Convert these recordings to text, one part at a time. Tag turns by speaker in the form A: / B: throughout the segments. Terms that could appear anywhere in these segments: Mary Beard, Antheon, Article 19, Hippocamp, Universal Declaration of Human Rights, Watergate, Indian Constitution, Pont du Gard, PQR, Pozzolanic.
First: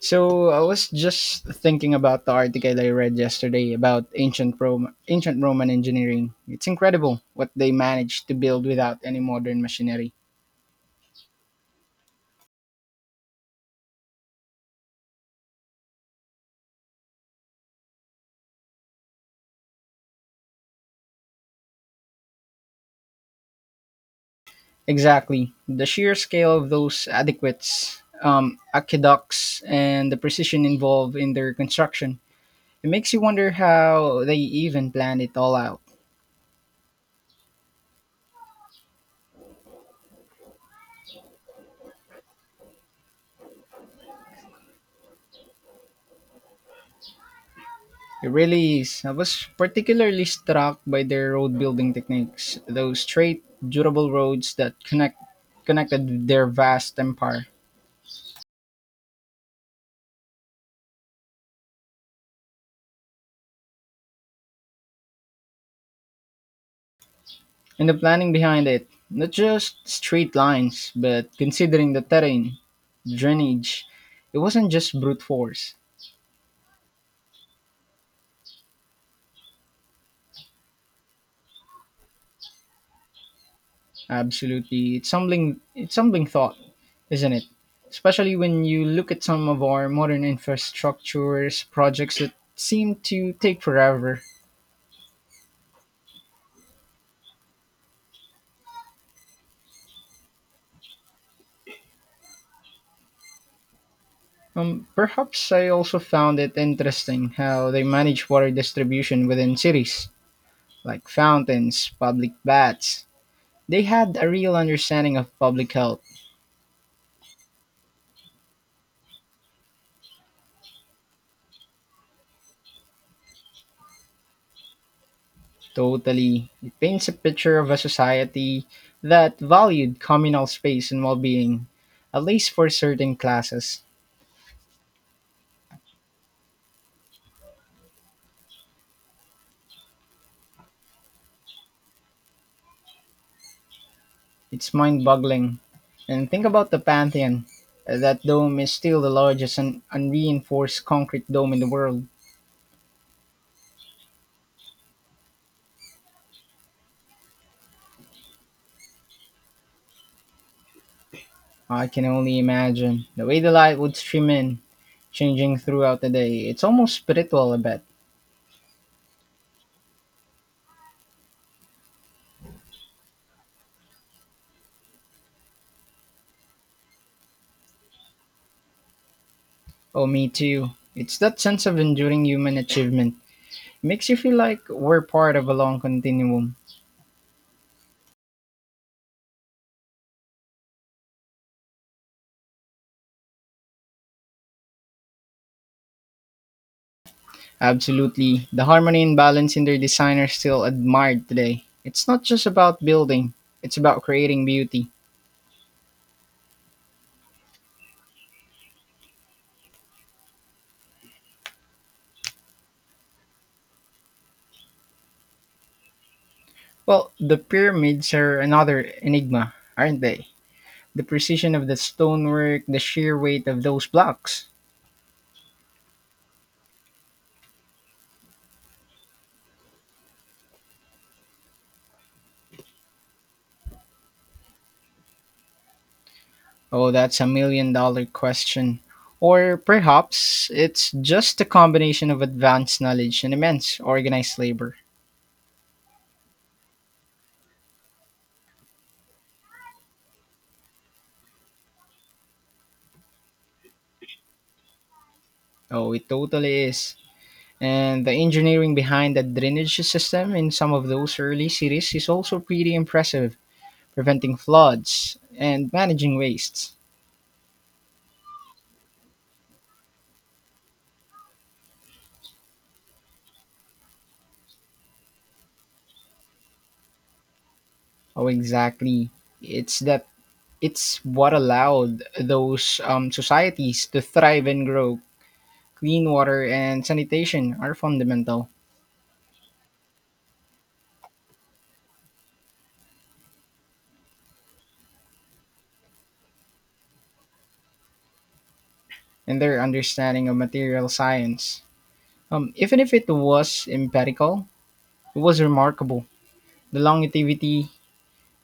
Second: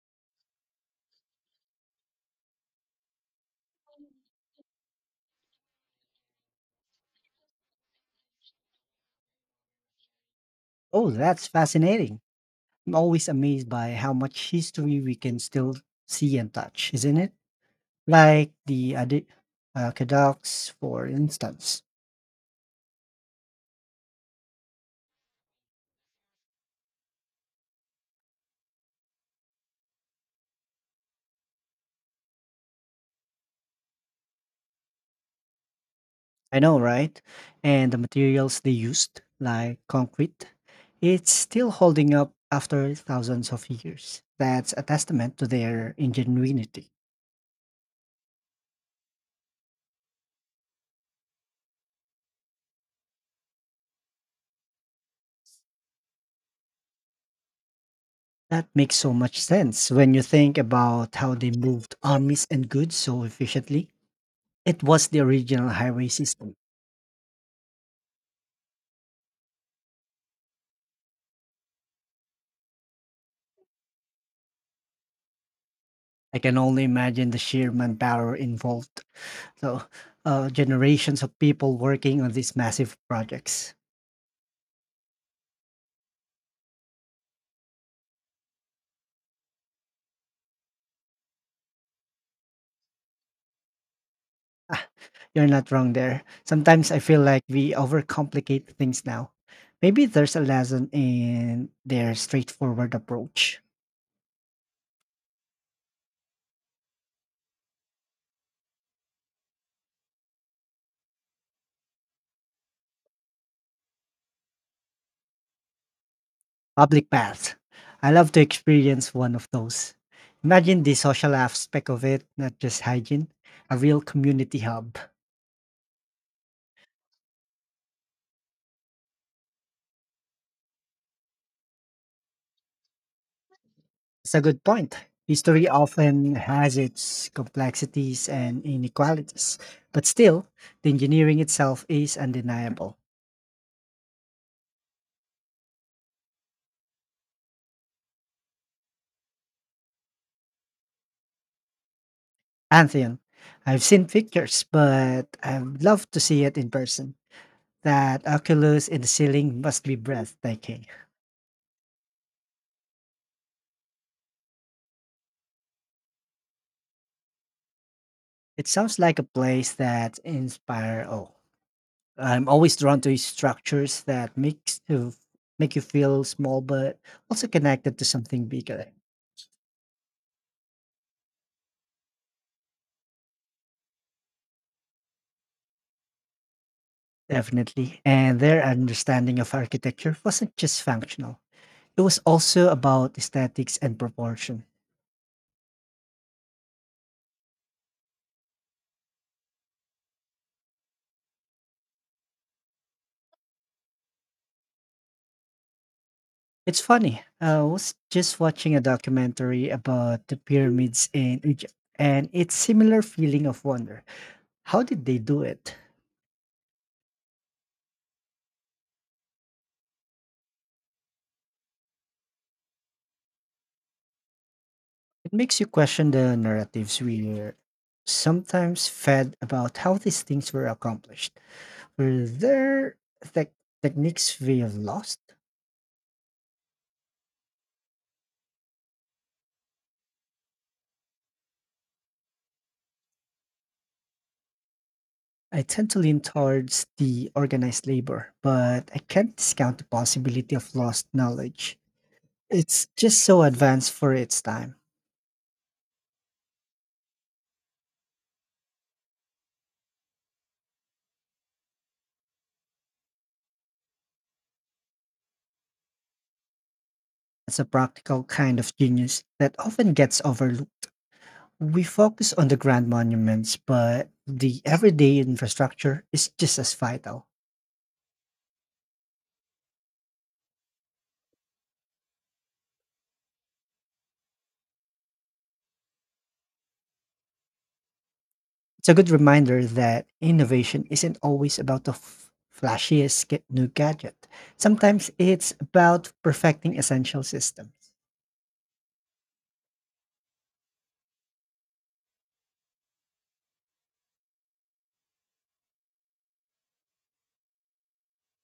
A: So I was just thinking about the article I read yesterday about ancient Rome, ancient Roman engineering. It's incredible what they managed to build without any modern machinery.
B: Oh, that's fascinating. I'm always amazed by how much history we can still see and touch, isn't it? Like the aqueducts, for instance.
A: Exactly, the sheer scale of those adequates, aqueducts, and the precision involved in their construction. It makes you wonder how they even planned it all out.
B: I know, right? And the materials they used, like concrete, it's still holding up after thousands of years. That's a testament to their ingenuity.
A: It really is. I was particularly struck by their road building techniques, those straight, durable roads that connected their vast empire.
B: That makes so much sense when you think about how they moved armies and goods so efficiently. It was the original highway system.
A: And the planning behind it, not just straight lines, but considering the terrain, drainage, it wasn't just brute force.
B: I can only imagine the sheer manpower involved. So, Generations of people working on these massive projects.
A: Absolutely. It's humbling thought, isn't it? Especially when you look at some of our modern infrastructures projects that seem to take forever.
B: Ah, you're not wrong there. Sometimes I feel like we overcomplicate things now. Maybe there's a lesson in their straightforward approach.
A: Perhaps I also found it interesting how they manage water distribution within cities, like fountains, public baths. They had a real understanding of public health.
B: Public baths. I love to experience one of those. Imagine the social aspect of it, not just hygiene, a real community hub.
A: Totally, it paints a picture of a society that valued communal space and well being, at least for certain classes.
B: It's a good point. History often has its complexities and inequalities, but still, the engineering itself is undeniable.
A: It's mind boggling. And think about the Pantheon. That dome is still the largest and unreinforced concrete dome in the world.
B: Antheon, I've seen pictures, but I'd love to see it in person. That oculus in the ceiling must be breathtaking.
A: I can only imagine the way the light would stream in, changing throughout the day. It's almost spiritual a bit.
B: It sounds like a place that inspire awe. I'm always drawn to structures that make you feel small, but also connected to something bigger.
A: Oh, me too. It's that sense of enduring human achievement. It makes you feel like we're part of a long continuum.
B: Definitely. And their understanding of architecture wasn't just functional. It was also about aesthetics and proportion.
A: Absolutely. The harmony and balance in their design are still admired today. It's not just about building, it's about creating beauty.
B: It's funny. I was just watching a documentary about the pyramids in Egypt, and it's similar feeling of wonder. How did they do it?
A: Well, the pyramids are another enigma, aren't they? The precision of the stonework, the sheer weight of those blocks.
B: It makes you question the narratives we're sometimes fed about how these things were accomplished. For their tech techniques we have lost?
A: Oh, that's a million dollar question. Or perhaps it's just a combination of advanced knowledge and immense organized labor.
B: I tend to lean towards the organized labor, but I can't discount the possibility of lost knowledge. It's just so advanced for its time.
A: Oh, it totally is. And the engineering behind the drainage system in some of those early cities is also pretty impressive, preventing floods and managing wastes.
B: It's a practical kind of genius that often gets overlooked. We focus on the grand monuments, but the everyday infrastructure is just as vital.
A: Oh, exactly. It's that it's what allowed those societies to thrive and grow. Clean water and sanitation are fundamental.
B: It's a good reminder that innovation isn't always about the new gadget. Sometimes it's about perfecting essential systems.
A: And their understanding of material science. Even if it was empirical, it was remarkable. The longevity,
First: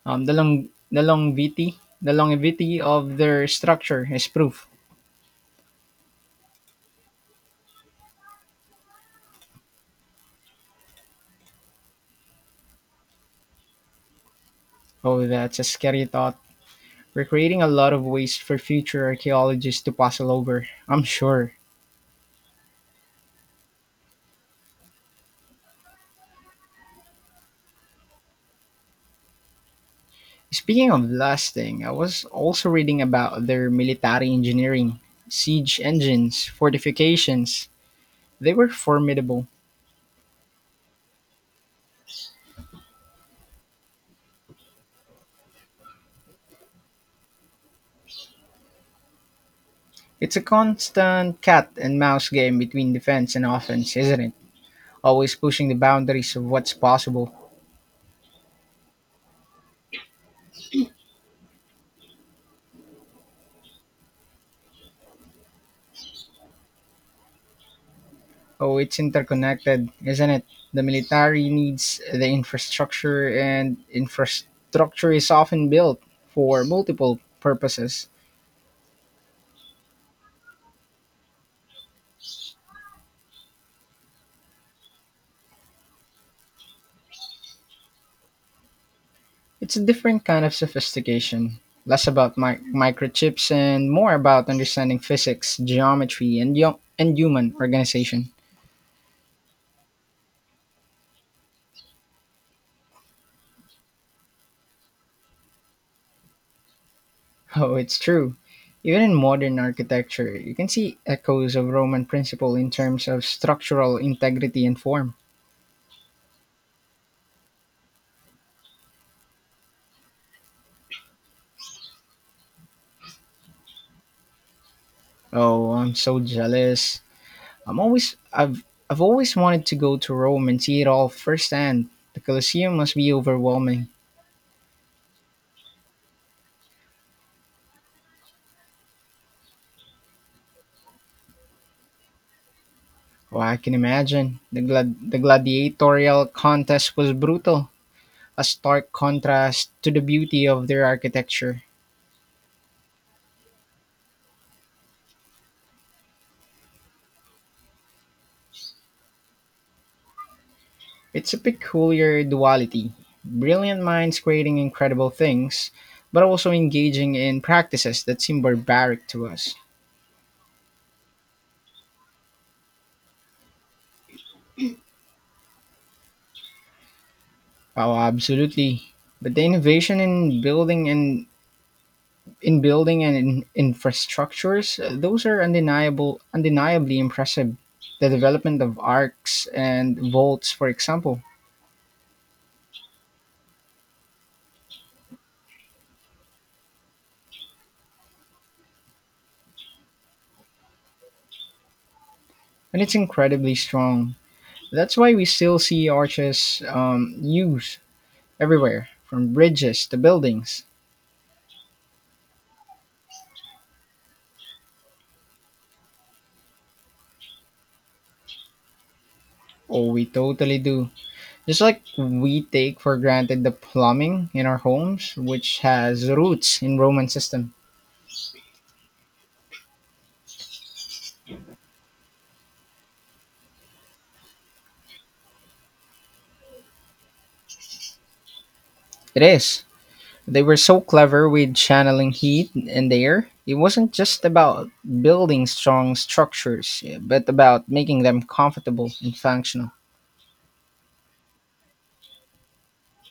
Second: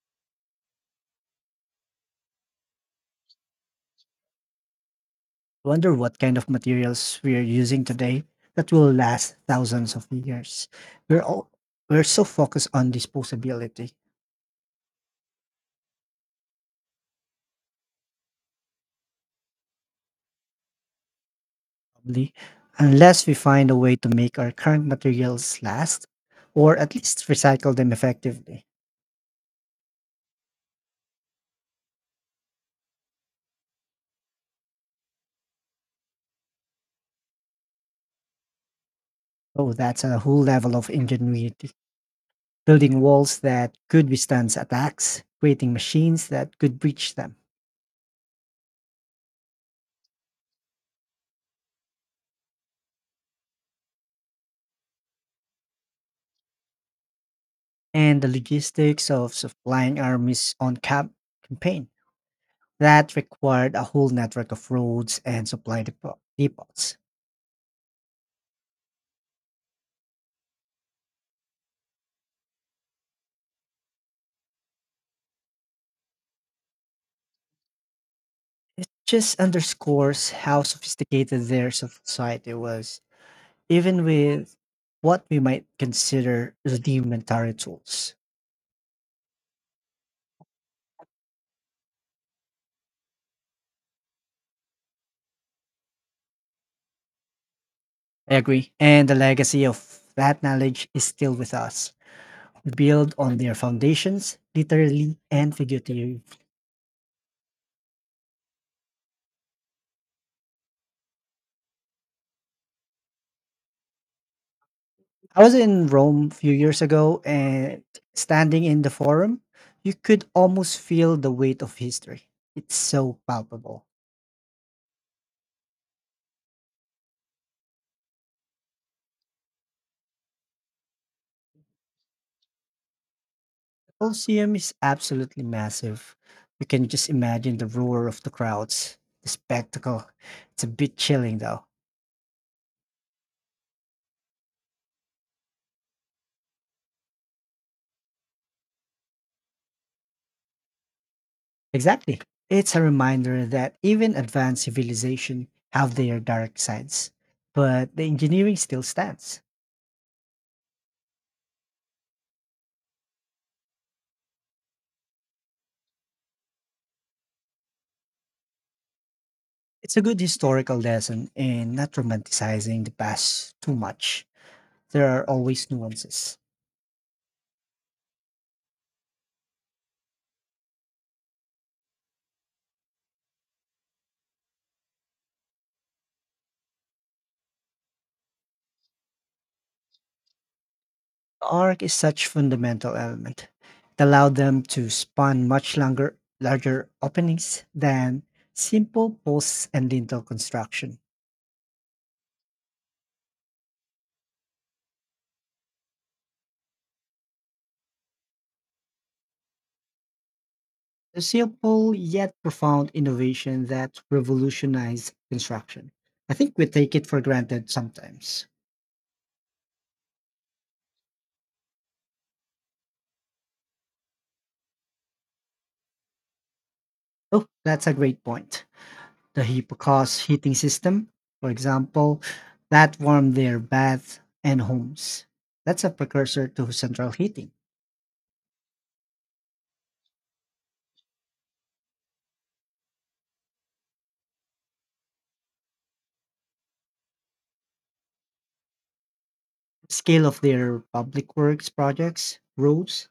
A: the longevity of their structure is proof.
B: Wonder what kind of materials we are using today that will last thousands of years. We're all, we're so focused on disposability,
A: Oh, that's a scary thought. We're creating a lot of waste for future archaeologists to puzzle over. I'm sure.
B: probably, unless we find a way to make our current materials last or at least recycle them effectively.
A: Speaking of lasting, I was also reading about their military engineering, siege engines, fortifications. They were formidable.
B: Oh, that's a whole level of ingenuity. Building walls that could withstand attacks, creating machines that could breach them,
A: It's a constant cat and mouse game between defense and offense, isn't it? Always pushing the boundaries of what's possible.
B: and the logistics of supplying armies on campaign. That required a whole network of roads and supply depots.
A: Oh, it's interconnected, isn't it? The military needs the infrastructure, and infrastructure is often built for multiple purposes.
B: Just underscores how sophisticated their society was, even with what we might consider rudimentary tools.
A: It's a different kind of sophistication, less about microchips and more about understanding physics, geometry, and human organization.
B: I agree. And the legacy of that knowledge is still with us. Build on their foundations, literally and figuratively.
A: Oh, it's true. Even in modern architecture, you can see echoes of Roman principle in terms of structural integrity and form.
B: I was in Rome a few years ago and standing in the forum, you could almost feel the weight of history. It's so palpable.
A: Oh, I'm so jealous. I'm always I've I've always wanted to go to Rome and see it all firsthand. The Colosseum must be overwhelming.
B: The Colosseum is absolutely massive. You can just imagine the roar of the crowds, the spectacle. It's a bit chilling though.
A: Oh, I can imagine. The gladiatorial contest was brutal, a stark contrast to the beauty of their architecture.
B: Exactly. It's a reminder that even advanced civilization have their dark sides, but the engineering still stands.
A: It's a peculiar duality brilliant minds creating incredible things, but also engaging in practices that seem barbaric to us.
B: It's a good historical lesson in not romanticizing the past too much. There are always nuances.
A: Oh, absolutely. But the innovation in building and in building and in infrastructures, those are undeniably impressive. The development of arcs and vaults, for example,
B: The arc is such fundamental element. It allowed them to spawn much longer, larger openings than simple posts and lintel construction.
A: and it's incredibly strong. That's why we still see arches used everywhere, from bridges to buildings.
B: A simple yet profound innovation that revolutionized construction. I think we take it for granted sometimes.
A: Oh, we totally do. Just like we take for granted the plumbing in our homes, which has roots in Roman
B: Oh,
A: system.
B: that's a great point. The Hippocamp's heating system, for example, that warmed their baths and homes. That's a precursor to central heating.
A: It is. They were so clever with channeling heat and air. It wasn't just about building strong structures, but about making them comfortable and functional.
B: Scale of their public works projects, roads,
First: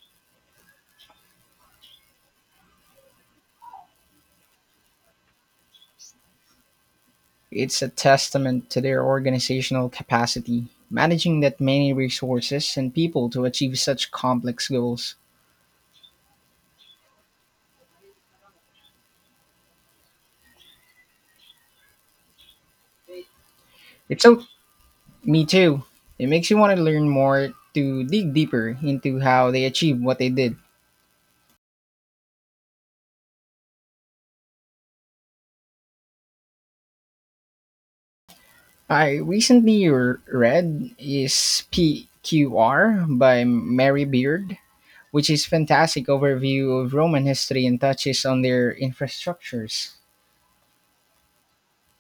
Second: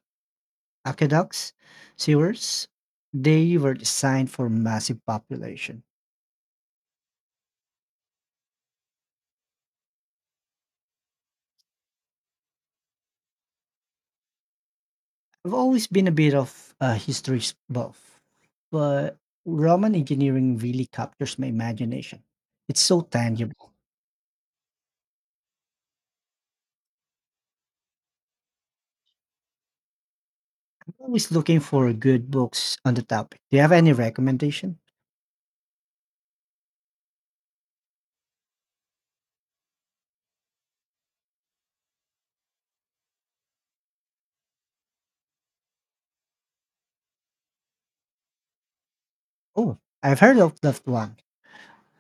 B: aqueducts, sewers, they were designed for massive population.
A: It's a testament to their organizational capacity, managing that many resources and people to achieve such complex goals.
B: I've always been a bit of a history buff, but Roman engineering really captures my imagination. It's so tangible.
A: It's so Me too. It makes you want to learn more to dig deeper into how they achieved what they did.
B: Always looking for good books on the topic. Do you have any recommendation?
A: I recently r- read is PQR by Mary Beard, which is fantastic overview of Roman history and touches on their
B: Oh,
A: infrastructures.
B: I've heard of that one.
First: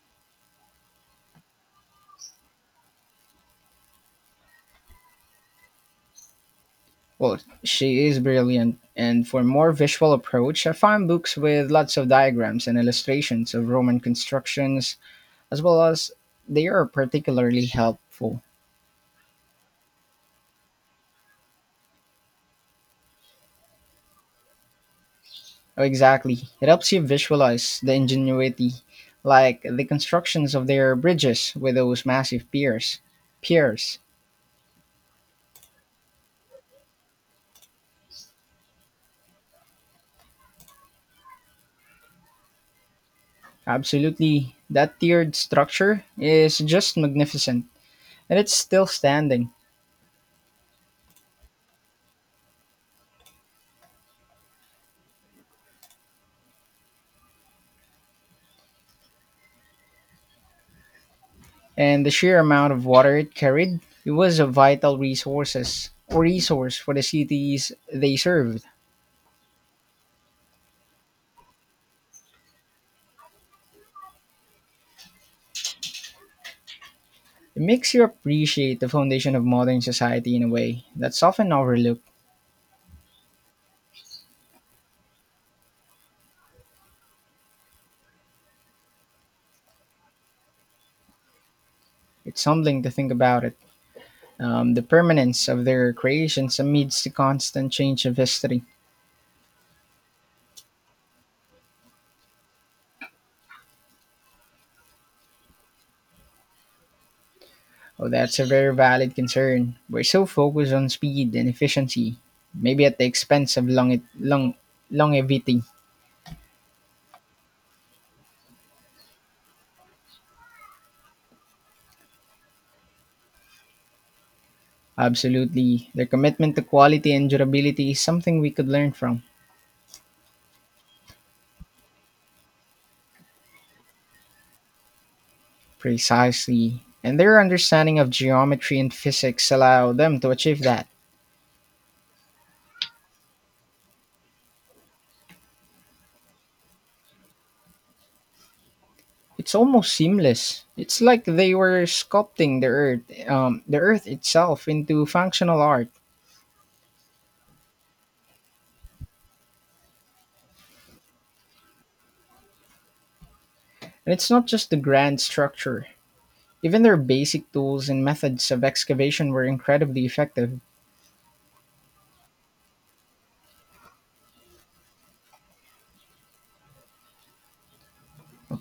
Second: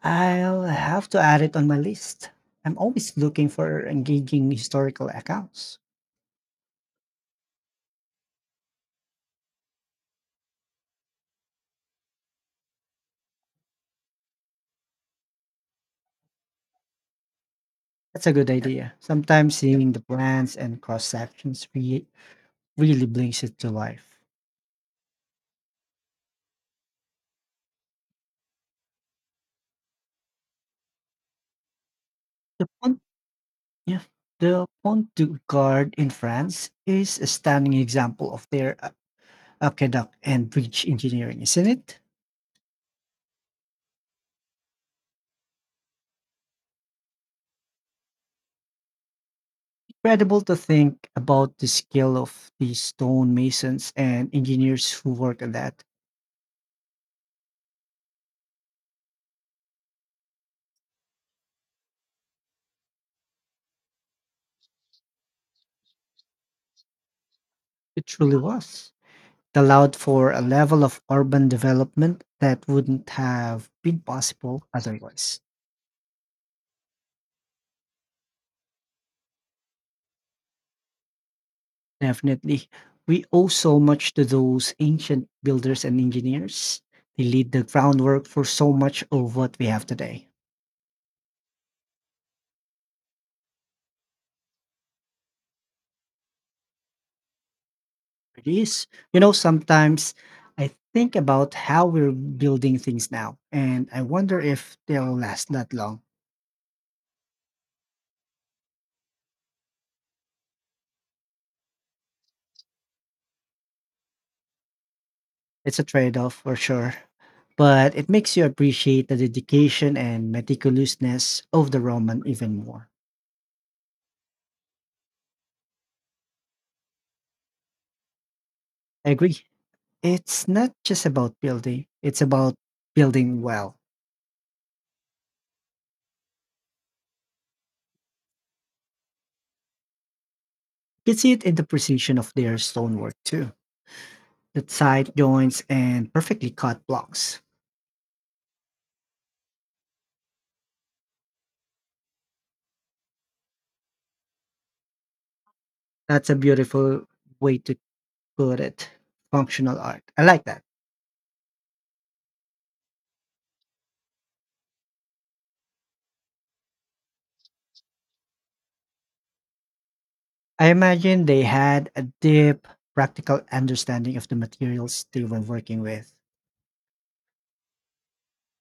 B: I'll have to add it on my list. I'm always looking for engaging historical accounts.
A: Well, she is brilliant. And for more visual approach, I found books with lots of diagrams and illustrations of Roman constructions, as well as they are particularly
B: That's a
A: helpful.
B: good idea. Sometimes seeing the plans and cross sections really brings it to life.
A: Oh, exactly. It helps you visualize the ingenuity, like the constructions of their bridges with those massive
B: The
A: piers.
B: fun.
A: Piers.
B: Yeah, the Pont du Gard in France is a stunning example of their aqueduct and bridge engineering, isn't it?
A: Absolutely. That tiered structure is just magnificent, and it's still standing.
B: Incredible to think about the skill of the stonemasons and engineers who worked on that.
A: And the sheer amount of water it carried, it was a vital resource for the cities
B: It
A: they
B: truly
A: served.
B: was. It allowed for a level of urban development that wouldn't have been possible otherwise.
A: It makes you appreciate the foundation of modern society in a way that's often overlooked.
B: Definitely. We owe so much to those ancient builders and engineers. They laid the groundwork for so much of what we have today.
A: It's humbling to think about it. The permanence of their creations amidst the constant change of
B: It
A: history.
B: is. You know, sometimes I think about how we're building things now, and I wonder if they'll last that long.
A: Oh, that's a very valid concern. We're so focused on speed and efficiency, maybe at the expense of longevity.
B: It's a trade off for sure, but it makes you appreciate the dedication and meticulousness of the Roman even more.
A: Absolutely. Their commitment to quality and durability is something we could learn
B: I
A: from.
B: agree. It's not just about building, it's about building well.
A: Precisely. And their understanding of geometry and physics allow them to achieve that.
B: You can see it in the precision of their stonework too, the side joints and perfectly cut blocks.
A: It's almost seamless. It's like they were sculpting the earth itself into functional art.
B: That's a beautiful way to put it functional art. I like that.
A: And it's not just the grand structure. Even their basic tools and methods of excavation were incredibly effective.
B: I imagine they had a deep practical understanding of the materials they were working with.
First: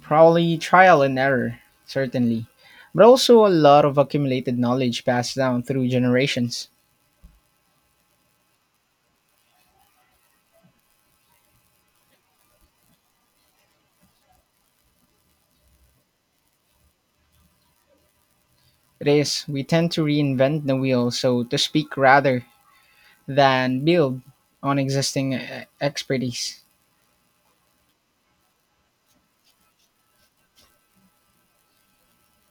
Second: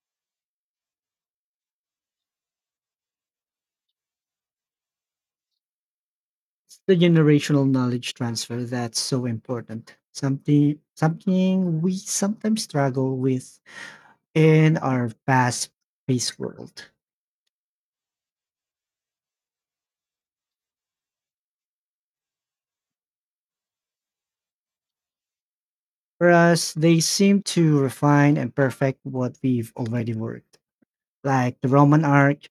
A: Probably trial and error, certainly, but also a lot of accumulated knowledge passed down through generations.
B: It's the generational knowledge transfer that's so important. Something we sometimes struggle with in our fast paced world.
A: It is, we tend to reinvent the wheel, so to speak, rather than build on existing expertise.
B: Whereas they seem to refine and perfect what we've already worked. Like the Roman arch,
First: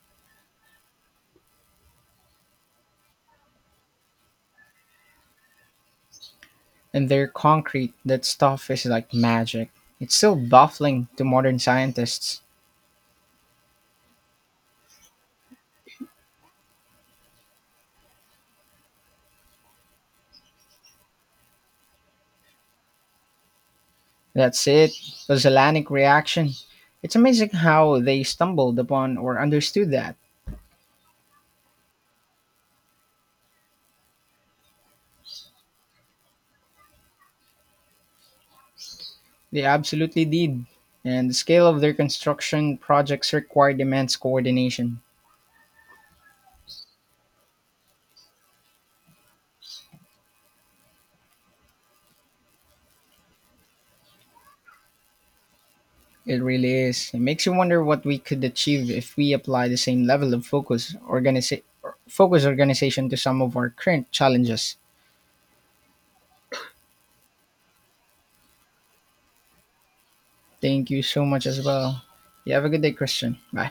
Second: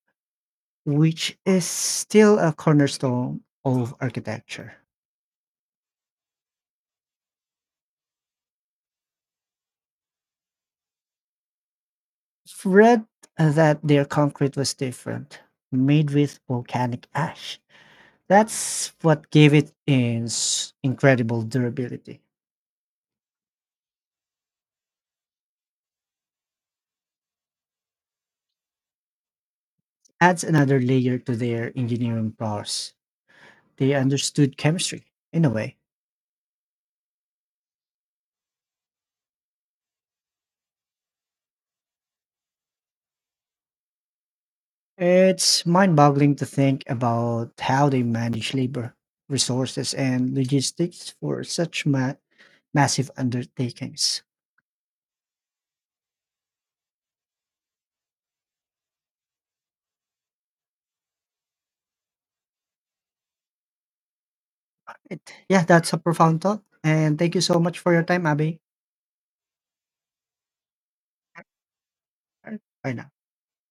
B: which is still a cornerstone of architecture.
A: And their concrete, that stuff is like magic. It's still baffling to modern scientists.
B: Read that their concrete was different, made with volcanic ash. That's what gave it its incredible durability.
A: That's it. Pozzolanic reaction. It's amazing how they stumbled upon or understood that.
B: Adds another layer to their engineering prowess. They understood chemistry, in a way.
A: They absolutely did. And the scale of their construction projects required immense coordination.
B: It's mind boggling to think about how they manage labor, resources, and logistics for such massive undertakings.
A: It really is. It makes you wonder what we could achieve if we apply the same level of focus organization to some of our current challenges.
B: Right. Yeah, that's a profound thought. And thank you so much for your time, Abby.
A: Thank you so much as well. You have a good day,
B: Bye now.
A: Christian. Bye.